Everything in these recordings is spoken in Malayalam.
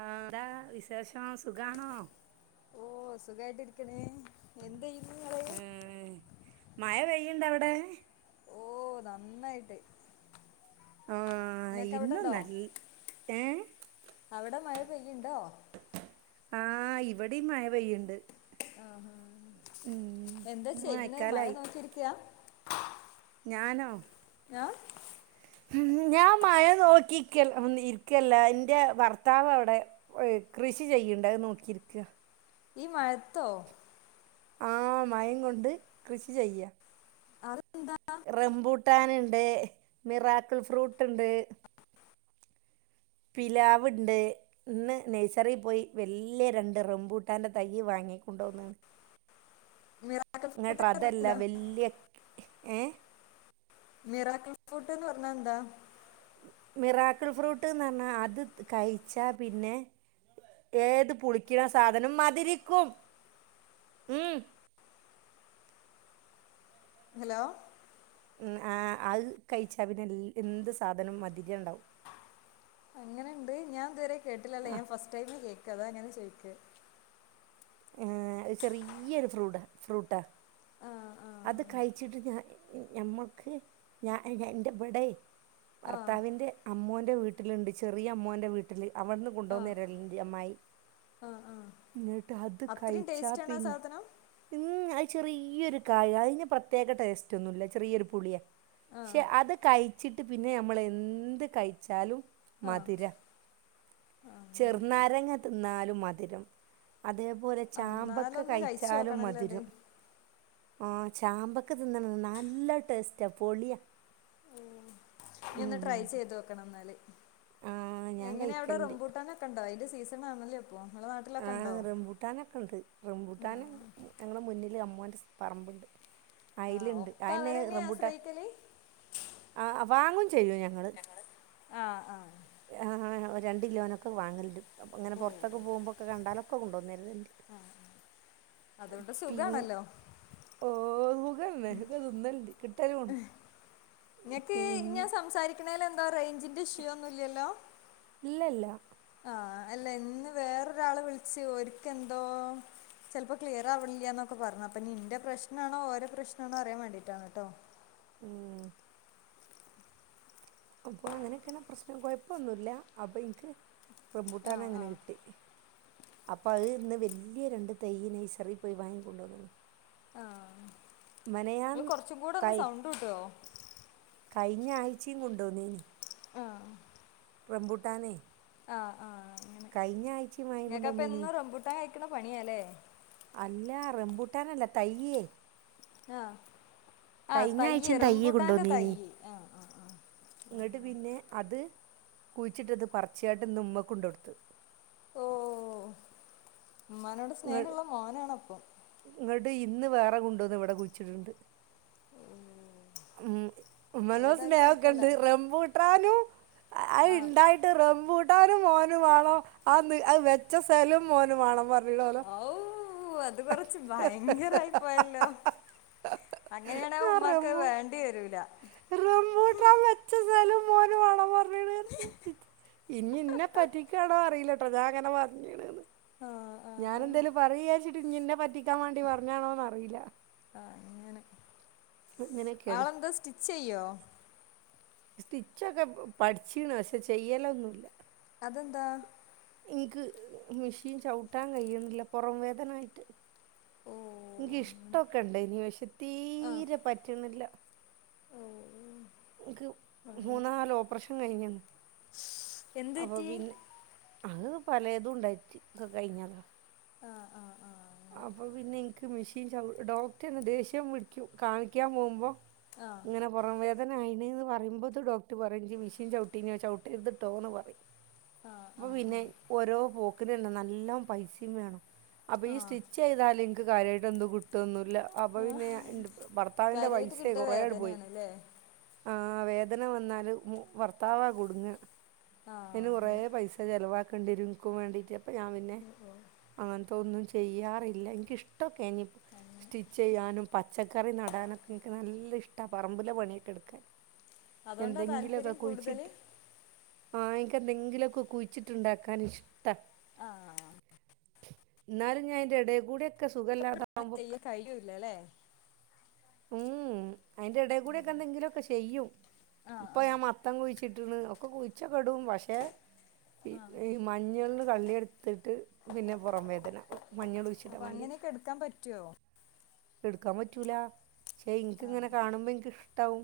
ആ എന്താ വിശേഷം സുഖാണോ സുഖായിട്ട് ഇരിക്കണേ എന്തയ്യ്ന്നുങ്ങള് ഏ മഴ പെയ്യുണ്ട അവിടെ ഓ നന്നായിട്ട് ആ ഇങ്ങക്ക് ഇന്നും അവിടെണ്ടോ ന ഏ അവിടെ മഴ പെയ്യ്ണ്ടോ ആ ഇവിടിം മഴ പെയ്യിണ്ട് ആഹഹ എന്താ ഇന്ന് ചെയ്യണേ മഴ മഴക്കാലായി നോക്കിയിരിക്കയാ ഞാനോ ഏ ഉ ഞാൻ മഴ നോക്കി ഇരിക്കല്ല എന്റെ ഭർത്താവ് അവിടെ കൃഷി ചെയ്യണ്ടത് നോക്കിയിരിക്ക ഈ മഴത്തോ ആ മയം കൊണ്ട് കൃഷി ചെയ്യ അത എന്ത റബൂട്ടാന ഇണ്ട് മിറാക്കിൾ ഫ്രൂട്ട് ഇണ്ട് പിലാവ്ണ്ട് ഇന്ന് നഴ്സറി പോയി വലിയ രണ്ട് റംബൂട്ടാന്റെ തയ്യ് വാങ്ങിക്കൊണ്ടോന്നാണ് മ ഇങ്ങട്ട അതല്ല വല്യയ ഏ മിറാക്ക ഫുഡ്ന്ന് പറഞ്ഞാ എന്താ മിറാക്കിൾ ഫ്രൂട്ട്ന്ന് പറഞ്ഞാ അത് കഴിച്ചാ പിന്നെ ഏത് പുളിക്കണ സാധനം മതിരിക്കും ഉം ഹലോ ഉ ആ ആൾ കഴിച്ച പിന്നെ എന്ത് സാധനം മധുരം ഉണ്ടാവും അങ്ങനെയുണ്ട് ഞാൻ ഇതുവരെ കേട്ടില്ലല്ലേ ഞാൻ ഫസ്റ്റ് ടൈമ് കേക്ക് അതാ എങ്ങനെ ചോയിക്ക് ആ ഒരു ചെറിയൊരു ഫ്രൂടാ ഫ്രൂട്ടാ ആഹ് അത് ആഹ് കഴിച്ചിട്ട് ഞാൻ ഞമ്മക്ക് ഞ എന്റെ വിടെ ആഹ് ഭർത്താവിന്റെ അമ്മോ ന്റെ വീട്ടിലുണ്ട് ചെറിയ അമ്മോന്റെ വീട്ടില് അവിടെന്ന് ആഹ് കൊണ്ട്വന്ന [unintelligible] അമ്മായി ആഹ് ആഹ് ത് അത് അത്രയും കഴിച്ചാ ടേസ്റ്റാണ് ആ സാധനം പിന്നെ ചെറിയൊരു കായ അതിന് പ്രത്യേക ടേസ്റ്റ് ഒന്നുംല്ല ചെറിയൊരു പുളിയാ ആഹ് ശെ അത് കഴി ച്ചിട്ട് പിന്നെ നമ്മൾ എന്ത് കഴിച്ചാലും ആഹ് മതിരാ അങ്ങനെ ചെറുനാരങ്ങ തിന്നാൽ ഓര് മധുരം അതേപോലെ ചാമ്പക്ക എന്നാലൊന്ന് കഴിച്ചു കഴിച്ചാലും നോക്കണല്ലോ അത് മധുരം ആഹ ചാമ്പക്ക തിന്നണത് നല്ല ടേസ്റ്റാ പൊളിയാ ന ഒന്ന് ട്രൈ ഉം. ചെയ്ത് വെക്കണം എന്നാല് ആ ഞാൻ എങ്ങനെയാ അവിടെ കഴിക്കലുണ്ട്. റംബൂട്ടനൊക്കെ ഉണ്ടാവ അതില് സീസൺ ആണല്ലേ ഇപ്പൊ നിങ്ങളെ ആ നാട്ടിലൊക്കെ ഉണ്ടോ റംബൂട്ടാനൊക്കെ ഉണ്ട് റംബൂട്ടാൻ ഞങ്ങടെ മുന്നില് അമ്മ മോൻറ പറമ്പുണ്ട് ആ അയ്ലുണ്ട് ഒക്കെ ആന്നെ അവരെന്നെ റംപുട്ടാൻ ആശ്രയിക്കല് ആ വാങ്ങും ചെയ്യും ഞങ്ങള് ആ ആ ആ രണ്ട് കിലോനൊക്കെ വാങ്ങലണ്ട്- അങ്ങനെ പുറത്തൊ പോകുമ്പോക്കെ കണ്ടാലൊ- പ്പ കൊണ്ടോന്നേ- അതുകൊണ്ട് പി സുഖാണല്ലോ ഓ ഓകും അന്നെ ഹഗതുന്നല്ലി [unintelligible] നിങ്ങക്ക് പിൻ ഞാൻ സംസാരിക്കണേല- എന്താ റേഞ്ചിന്റെ ഇഷ്യൂ ഒന്നുമില്ലല്ലോ- ഇല്ല ഇല്ല ആ അല്ല ഇന്ന് വേറൊരാള് വിളിച്ചു ഓരിക്ക് എന്തോ ചിലപ്പോ ക്ലിയർ ആവണില്ലന്നൊക്കെ പറഞ്ഞു അപ്പൊ ന്റെ പ്രശ്നാണോ ഓര പ്രശ്നാണോ അറിയാൻ വേണ്ടിട്ടാണ് കേട്ടോ- ഉം. അപ്പ അങ്ങനെയൊക്കെയാണ് പ്രശ്നം കുഴപ്പമൊന്നുമില്ല അപ്പൊ എനിക്ക്- ആ റംപൂട്ടാനങ്ങനെ ആ കിട്ടി- അപ്പൊ അത് ഇന്ന് വല്യ രണ്ട് തൈ നേഴ്സറിപ്പോയി വാങ്ങിക്കൊണ്ടുവന്ന്- ആ നി കൊറച്ചും കൂടെ ഒന്ന് കൈ സൗണ്ട് കൂട്ടുവോ- കഴിഞ്ഞ ആഴ്ചയും കൊണ്ടുവന്നേന് ആ- റംബുട്ടാന് ആ ആ കഴിഞ്ഞ ആഴ്ചയും വാങ്ങിക്ക കൊണ്ടുവന്നീനീ- എന പണിയാലേ- അല്ല റെമ്പൂട്ടാനല്ല തൈയ്യേ ആഹ് - കഴിഞ്ഞ ആഴ്ചയും തയ്യെ കൊണ്ടോന്നീനി ആഹ് ആഹ് ആഹ് ഇങ്ങോട്ട് പിന്നെ അത്- കുഴച്ചിട്ടത് പറച്ചിട്ട്ന്ന് ഉമ്മക്ക് കൊണ്ട കൊടുത്ത്- ഓ ഉമ്മാനോട് സ്നേഹള്ള മോനാണ അപ്പം- ഇങ്ങട്ട് ഇന്ന് വേറെ കൊണ്ടോന്ന് ഇവിടെ കുഴിച്ചിട്ടുണ്ട്- ഉം [unintelligible] ഉം ഉമ്മനോ സ്നേഹ ഒക്കെണ്ട് റമ്പൂട്ടാനും - അത് ആഹ് ഇണ്ടായിട്ട് റമ്പൂ ട്ടാനും മോന് വേണം ആ അത് വെച്ച സലും മോന വേണം പറ ഔ അത് കൊറച്ച് ഭയങ്കര അയിപോയല്ലോ അങ്ങനെയണ ഉമ്മാക്ക് വേണ്ട ണ്ടിവരൂല്ല റംബുട്ടാൻ വെച്ച സ്ഥലം- മോനു വേണമെന്ന് ഇനി എന്നെ പറ്റിക്കാണോ അറിയില്ല- പ്പം ഞാൻ അങ്ങനെ പറഞ്ണ് ന്ന് ആഹ് ഞാൻ എന്തേലും ആഹ് പറയുംന്ന് വിചാരിചി ഞ്ഞ്ന്നെ പറ്റി തെറ്റാൻ വേണ്ടി പറഞ്ഞാണോന്ന അറിയില്ല അങ്ങനെ അങ്ങനെയൊഒക്കെയാണ് ആളെന്താ സ്റ്റിച്ച് ചെയ്യോ സ്റ്റിച്ചൊക്കെ പഠിച്ചീണ് പക്ഷെ ചെയ്യലൊഒന്നുല്ല അതെന്താ എനിക്ക് മെഷീൻ ചവിട്ടാൻ കയ്യിണില്ല പുറം വേദനായിട്ട് ഓ എനക്ക് അങ്ങനെ ഇഷ്ടമൊക്കെ ഇണ്ടെനീ പക്ഷെ ആ തീരെ പറ്റണില്ല ഓ ന്ക്ക് മൂന്ന്, നാല് ഓപറേഷൻ കഴിഞ്ഞ് എന്ത്റ്റി അത് പലെതും ഉണ്ടായിറ്റ് ക്ക കയിഞ്ഞതാ ആ ആ ആ അങ്ങനെ അപ്പൊ പിന്നെ എക്ക് മെഷീൻ ചവി ഡോക്ട് ന്നെ ദേഷ്യം പിടിക്കും കാണിക്കാൻ പോമ്പോ ആ ഇങ്ങനെ പൊറംവേ ദന ആയിണ് ന്ന് പറയുംബോത്തിന് ഡോക്ടർ പറയും ജ്ജ് മെഷീൻ ചവിട്ടീനിയോ ചവിട്ടിരുതട്ടോ ന്ന് പറ ആ പ്പൊ ആ പിന്നെ ഓരോ പോ [unintelligible] നല്ലോം പൈസേം വേണം അപ്പോ ആ ഈ സ്റ്റി ൽ ൻക്ക് കാര്യയിട്ട് എന്ത്‌ കിട്ട്വെന്ന് ല്ല അപ്പ ആ പിന്നെ എന്റെ ഭർത്താവിന്റെ കാര്യായിട്ട് പൈസ കിട്ടിയ കുറേ ആട് പോയി വേദനയാണല്ലേ ആ വേദന വന്നാൽ മു ഭർത്താവാ കുട്ങ്ങാ ആ അയിന് കൊറെ അങ്ങനെ പൈസ ചിലവാ ആക്കണ്ടിരും നിക്ക് വേണ്ടിട്ട് പ്പം ഞാൻ പിന്നെ ഓ ഓ ആങ്ങ തോന്നും ചെയ്യാ പ്പയില്ല എനിക്കിഷ്ട്ടൊക്കെനി സ്റ്റിച്ചെയ്യാനും പച്ചക്കറി നടാനൊക്കെ ഇൻക്ക് നല്ല ഇഷ്‌ട പറമ്പിലെ പണിയൊക്കെട്ക്കാൻ അതോണ്ടാ താല്പര്യം കൂടുതല് ആ ഇൻക്ക് എന്തെങ്കിലൊക്കെ കുഴിച്ചിട്ട്ണ്ടാക്കാൻ ഇഷ്ട ആഹ് ന്നാലും ഞാൻ തിടേക്കൂടെക് ക്കെ സുഖല്ലാതാവുമ്പോക്ക് ചെയ്യാൻ കഴിയൂല്ലല്ലേ ഉം ഊ അയിന്റെ ടേ കൂടെക്കെന്തെങ്കിലൊക്കെ ചെയ്യു. ആ ഇപ്പൊ ഞാൻ മത്തൻ കുഴിച് ചിട്ട്ണ് ഒക്കെ കുഴിച് റ്റ കെടും പക്ഷെ ഈ മഞ്ഞൾന് കള്ളിയെടുത്തിട്ട് പിന്നെ പുറം വേദന മഞ്ഞളുയ്ച്ചിടാൻ അപ്പൊ വേണ്ടി അങ്ങനെയൊക്കെ എടുക്കാൻ പറ്റുവോ എടുക്കാൻ പറ്റൂല ശേ ഇൻക്ക് ഇങ്ങനെ കാണുമ്പോ ഇൻക്ക് ഇഷ്ടാവും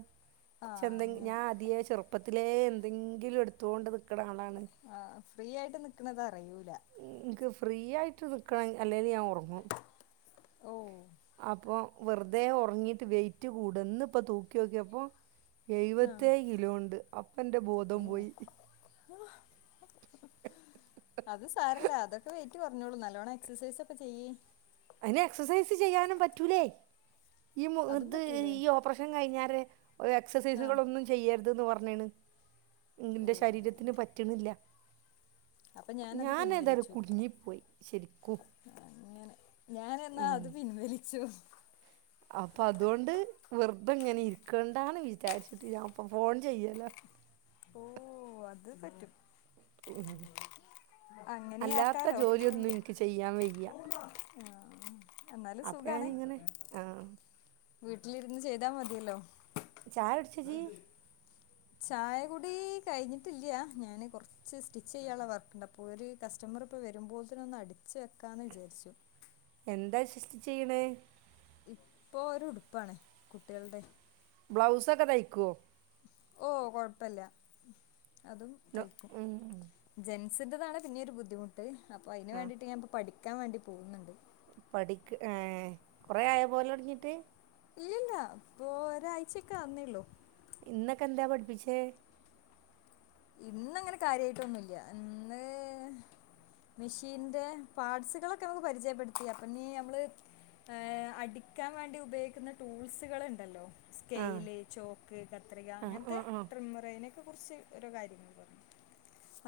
ആ ചെന്തെങ്ക് അങ്ങനെ ഞാൻ ആദ്യേ ചെറുപ്പത് ത്തിലേ എന്തെങ്കിലും എടുത്തോണ്ട്ന്ന് ആ ഫ്രീ ആയിട്ട് നിക്ണത അറിയൂല ക്ക് ഫ്രീ ആയിട്ട് നിക്കണെ അ ല്ലേല് ഞാ ഒറങ്ങും. ഓ അപ്പൊ വെറുതെ ഒറങ്ങിട്ട് വെയിറ്റ് കൂടു ഇന്നിപ്പൊ തൂക്കിയോക്കിപ്പോ ആ എഴുപത്തേഴ് കിലോണ്ട് അപ്പെന്റെ ബോധം പോയി അത് സാരല്ല അതൊക്കെ വെയിറ്റ് കൊറഞ്ഞോളും നല്ലോണം എക്സസൈസ് ഒക്കെ ചെയ്യ്. അയിന് എക്സസൈസ് ചെയ്യാനും പറ്റൂലേ? ഈ അതും ഇത് പറ്റൂലേ ഈ ഓപ്പറേഷൻ കഴിഞ്ഞാരെ എക്സസൈസുകൾ ആഹ് ഒന്നും ചെയ്യരു രുതന്ന് പറഞ്ഞാണ്. ഓ ന്റെ ശരീരത്തിന് പറ്റ്ണില്ല. അപ്പൊ ഞാനത് ഞാനേതായാലും പിൻവലിച്ചു കുടുങ്ങി പോയി ശരിക്കും. ഞാൻ എന്നാ അത് പിൻവലി ച്ചു. അപ്പൊ അതുകൊണ്ട് വെർതെങ്ങനെ ഇരിക്കണ്ടാന്ന് വിചാരിച്ചിട്ട് ഞാൻ ഇപ്പോ ഫോൺ ചെയ്യലാ. ഓ അത് പറ്റും. ഉം. അങ്ങനെ അല്ലാത്ത ആക്കാലോ ജോലിയൊന്നും എനിക്ക് ചെയ്യാൻ വയ്യ ആഹ് എന്നാലും അപ്പം സുഖാണ്. ഞാനിങ്ങനെ ആ വീട്ടിലിരുന്ന് ചെയ്താ മതിയല്ലോ? ചായ കുടിച്ചോ ഇജ്ജ്? ചായ കുടി കഴിഞ്ഞിട്ടില്ല ഞാന് കൊർച്ച് സ്റ്റിച്ച് ചെയ്യാനുള്ള വർക്ക്ണ്ട് അപ്പൊ ഒരു കസ്റ്റമർ ഇപ്പോ വരുമ്പൊത്തേന് ഒന്ന് അടിച്ച് വെക്കാന്ന് വിചാരിച്ചു. എന്താ സ്റ്റിച്ച് ചെയ്യണേ? ഇപ്പൊ ഒരു ഉടുപ്പാണ് കുട്ടികൾടെ. ബ്ലൗസൊക്കെ തയിക്കോ? ഓ കൊഴപ്പില്ല. അതും നോ തയ്ക്കും ഉം. ജൻ സിന്റതാണ് പിന്നൊരു ബുദ്ധിമുട്ട്. അപ്പോൾ അയ്ന് വേണ്ടീട്ട് ഞാൻ ഇപ്പ പഠിക്ക- ക്കാൻ വേണ്ടി പോകുന്നുണ്ട്. പഠിക്ക് ഏഹ് കൊറെ ആയ പോവലൊടങ്ങീട്ട്? ഇല്ലല്ല ഇപ്പൊ ഒരാഴ്ചക്കെ ആവുന്നേള്ളു. ഇന്നൊക്കെ എന്താ പഠിപ്പിച്ചേ? ഇന്ന് അങ്ങനെ കാര്യമായിട്ടൊന്നുമില്ല ഇന്ന് മെഷീനിന്റെ പാർട്സുകളൊക്കെ നമുക്ക് പരിചയപ്പെടുത്തി അപ്പൊ ഇനീ ഞമ്മള് ആ അടിക്കാൻ വേണ്ടി ഉപയോഗിക്കുന്ന ടൂൾസുകൾ ഉണ്ടല്ലോ ആ സ്കെയില് ചോക്ക് കത്രിക ആ ആ അങ്ങനത്തെ ആ ട്രിമ്മറിനെ കുറച്ച് ഓരോ കാര്യങ്ങൾ പറഞ്ഞ്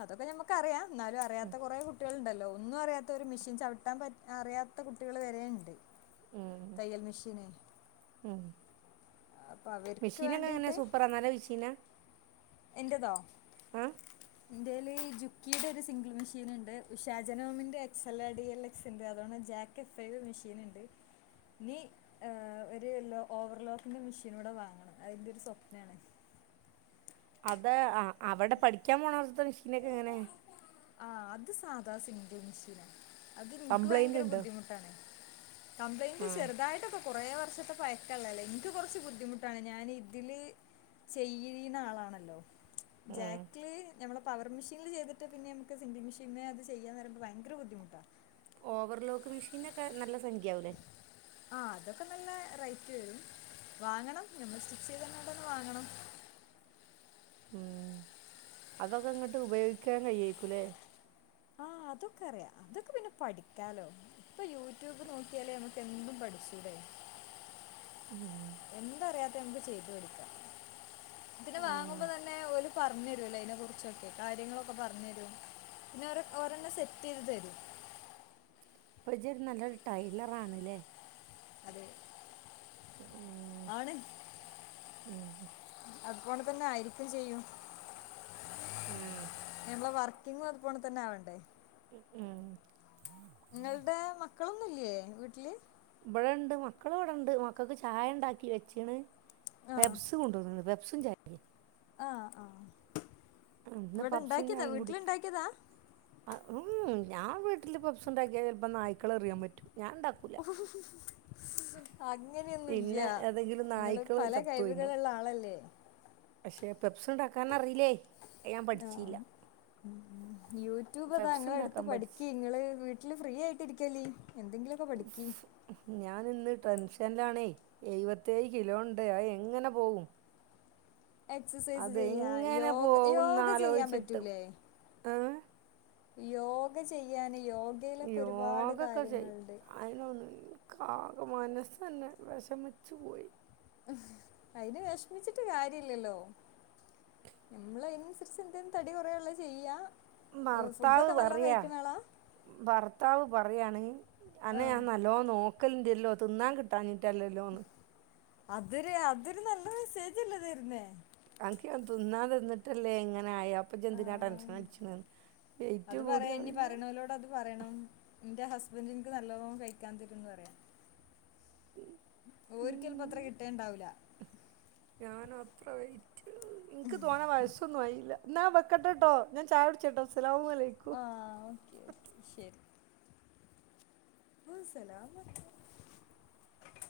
അതൊക്കെ ഞമ്മക്കറിയാം എന്നാലും അറിയത്ത കുറെ കുട്ടികൾ ഉണ്ടല്ലോ ഒന്നും അറിയാത്തവര് മെഷീൻ ചവിട്ടാൻ പറ്റ് അറിയാത്ത കുട്ടികള് വരെയ്ണ്ട് ഉം, തയ്യൽ മെഷീന് അപ്പം അവർക്ക് മെഷീന് എങ്ങനെ സൂപ്പറാ നല്ല മെഷീനാ എന്റെതോ ആ എൻ്റെല് ജുക്കീടെ ഒരു സിംഗിൾ മെഷീനുണ്ട് ഉഷാജനോമിന്റെ X L R D L X ഉണ്ട് അതുപോലെ ജാക്ക് എഫ് ഫൈവ് മെഷീൻ ഉണ്ട് ഇനി ഒരു എല്ലോ ഓവർലോക്കിന്റെ മെഷീനൂടെ വാങ്ങണം അത് എൻ്റൊരു സ്വപ്നാണ് അതെ ആ അവിടെ പഠിക്കാൻ പോണെടത്ത് മെഷീനൊക്കെ എങ്ങനെ ആഹ അത് സാധാ സിംഗിൾ മെഷീനാ അത് എനിക്ക് കംപ്ലൈൻ്റ് ഭയങ്കര ഉണ്ടോ ബുദ്ധിമുട്ടാണ് കംപ്ലയിൻ്റ് ആ ചെറുതായിട്ടൊക്കെ കുറെ വർഷത്തെ പയകൊള്ളതല്ലേ എനിക്ക് കുറച്ച് ബുദ്ധിമുട്ടാണ് ഞാൻ ഇതില് ചെയ്യീന്ന ആളാണല്ലോ ഉം. ജാക്ക്ലി ഞമ്മള് പവർ മെഷീനില് ചെയ്തിട്ട് പിന്നേം [inaudible] [inaudible] [inaudible] [inaudible] ആ അതൊക്കെ അറിയാം അതൊക്കെ പിന്നെ പഠിക്കാമല്ലോ ഇപ്പോൾ യൂട്യൂബ് നോക്കിയാല് നമുക്ക് എന്തും പഠിച്ചുടെ [inaudible] എന്തറിയാത്തെ എന്തും ചെയ്തു തരും ആഹ് [inaudible] [inaudible] [unintelligible] [inaudible] അതെ ഉം [inaudible] ഉം [inaudible] [inaudible] [inaudible] ഉം ഇന്നും അതുപോലതന്നാവണ്ടേ ഉം [inaudible] [inaudible] പെപ്സ് ആ [unintelligible] [inaudible] [inaudible] [unintelligible] [inaudible] ഇവിടെ ഉണ്ടാക്കിയതാ വീട്ടിലുണ്ടാക്കിയതാ ഞാൻ വീട്ടിൽ പപ്സ് ഉണ്ടാക്കിയാ ചിലപ്പം നായക്കളെറിയാൻ പറ്റും ഞാൻ ഇണ്ടാക്കൂല പിന്നെ അങ്ങനെയൊന്നുല്ല്യാ ഏതെങ്കിലും നിങ്ങള് നായ്ക്കള് പല ചത്തോയിണ്ടാവും കഴിവുകളുള്ള ആളല്ലേ? പപ്സ് ഉണ്ടാക്കാൻ അറിയില്ലേ? അത് ഞാൻ ആഹ് പഠിച്ചീല്ല യൂട്യൂബിതാ പെപ്സ് ഇങ്ങള് എടുത്ത് ഇണ്ടാക്കാൻ പഠിച്ച് പഠിക്ക് ഇങ്ങള് വീട്ടില് ഫ്രീ ആയി ഇരിക്കല്. എന്തെങ്കിലുമൊക്കെ പഠിക്കി. ഞാനിന്ന് ടെൻഷനിലാണേ എഴുപത്തയേഴ് കിലോ ഉണ്ട് അയ് എങ്ങനെ പോകും? എക്സസൈസ് ചെയ്യാ യോഗ യോഗ ചെയ്യാൻ പോകുന്നാലോചിച്ചിട്ട് പറ്റൂലേ? ഏ യോഗ ചെയ്യാന് യോഗയിലൊക്കെ ഒരുപാട് യോഗൊക്കെ ചെയ്ത് കാര്യങ്ങളുണ്ട് അയിനൊന്നും ക്കാകെ മനസന്നെ വിഷമിച്ചു പോയി അയ്ന് വിഷമിച്ചിട്ട് കാര്യ ഇല്ലല്ലോ നമ്മള് അയ്നനുസരിച്ച് എന്തേലും തടി കുറയാനൊള്ള ചെയ്യാ ബർത്താവ് ഫുഡൊക്കെ നല്ലോം പറയാ കഴിക്കണ ആളാ ബർത്താവ് പറ പറയാണെങ്ങി അനെ ആഹ് ഞാൻ നല്ലോ നോക്കല് തില്ലോ തിന്നാൻ കിട്ടാഞ്ഞ് ടെല്ലിലോന്ന് അതിര് അതിരൊ നല്ല മസേജല്ലെ തരുന്നേ അനക്ക് ഞാൻ തിന്നാ തിന്നിട്ടല്ലേ ഇങ്ങനെ ആയാ അപ് പ്പ ചെന്തിനാ ആഹ് അത് പറയാ ഇനി ഹസ്ബൻന്റിക്ക് എനിക്ക് നല്ലോണം കഴിക്കാൻ തരന്ന് പറയാം ഓരിക്കെൽപ്പ അത്ര ഉം കിട്ടേണ്ടാവില്ല [unintelligible] ഇൻക്ക് തോനെ വയസ്സൊന്നും ആയില്ല എന്നാ വെക്കട്ടെട്ടോ ഞാൻ ചായടിച്ചിട്ടോ അസ്സലാമു അലൈക് ആ ഓക്കെ ഓക്കെ ശരി മസല [unintelligible]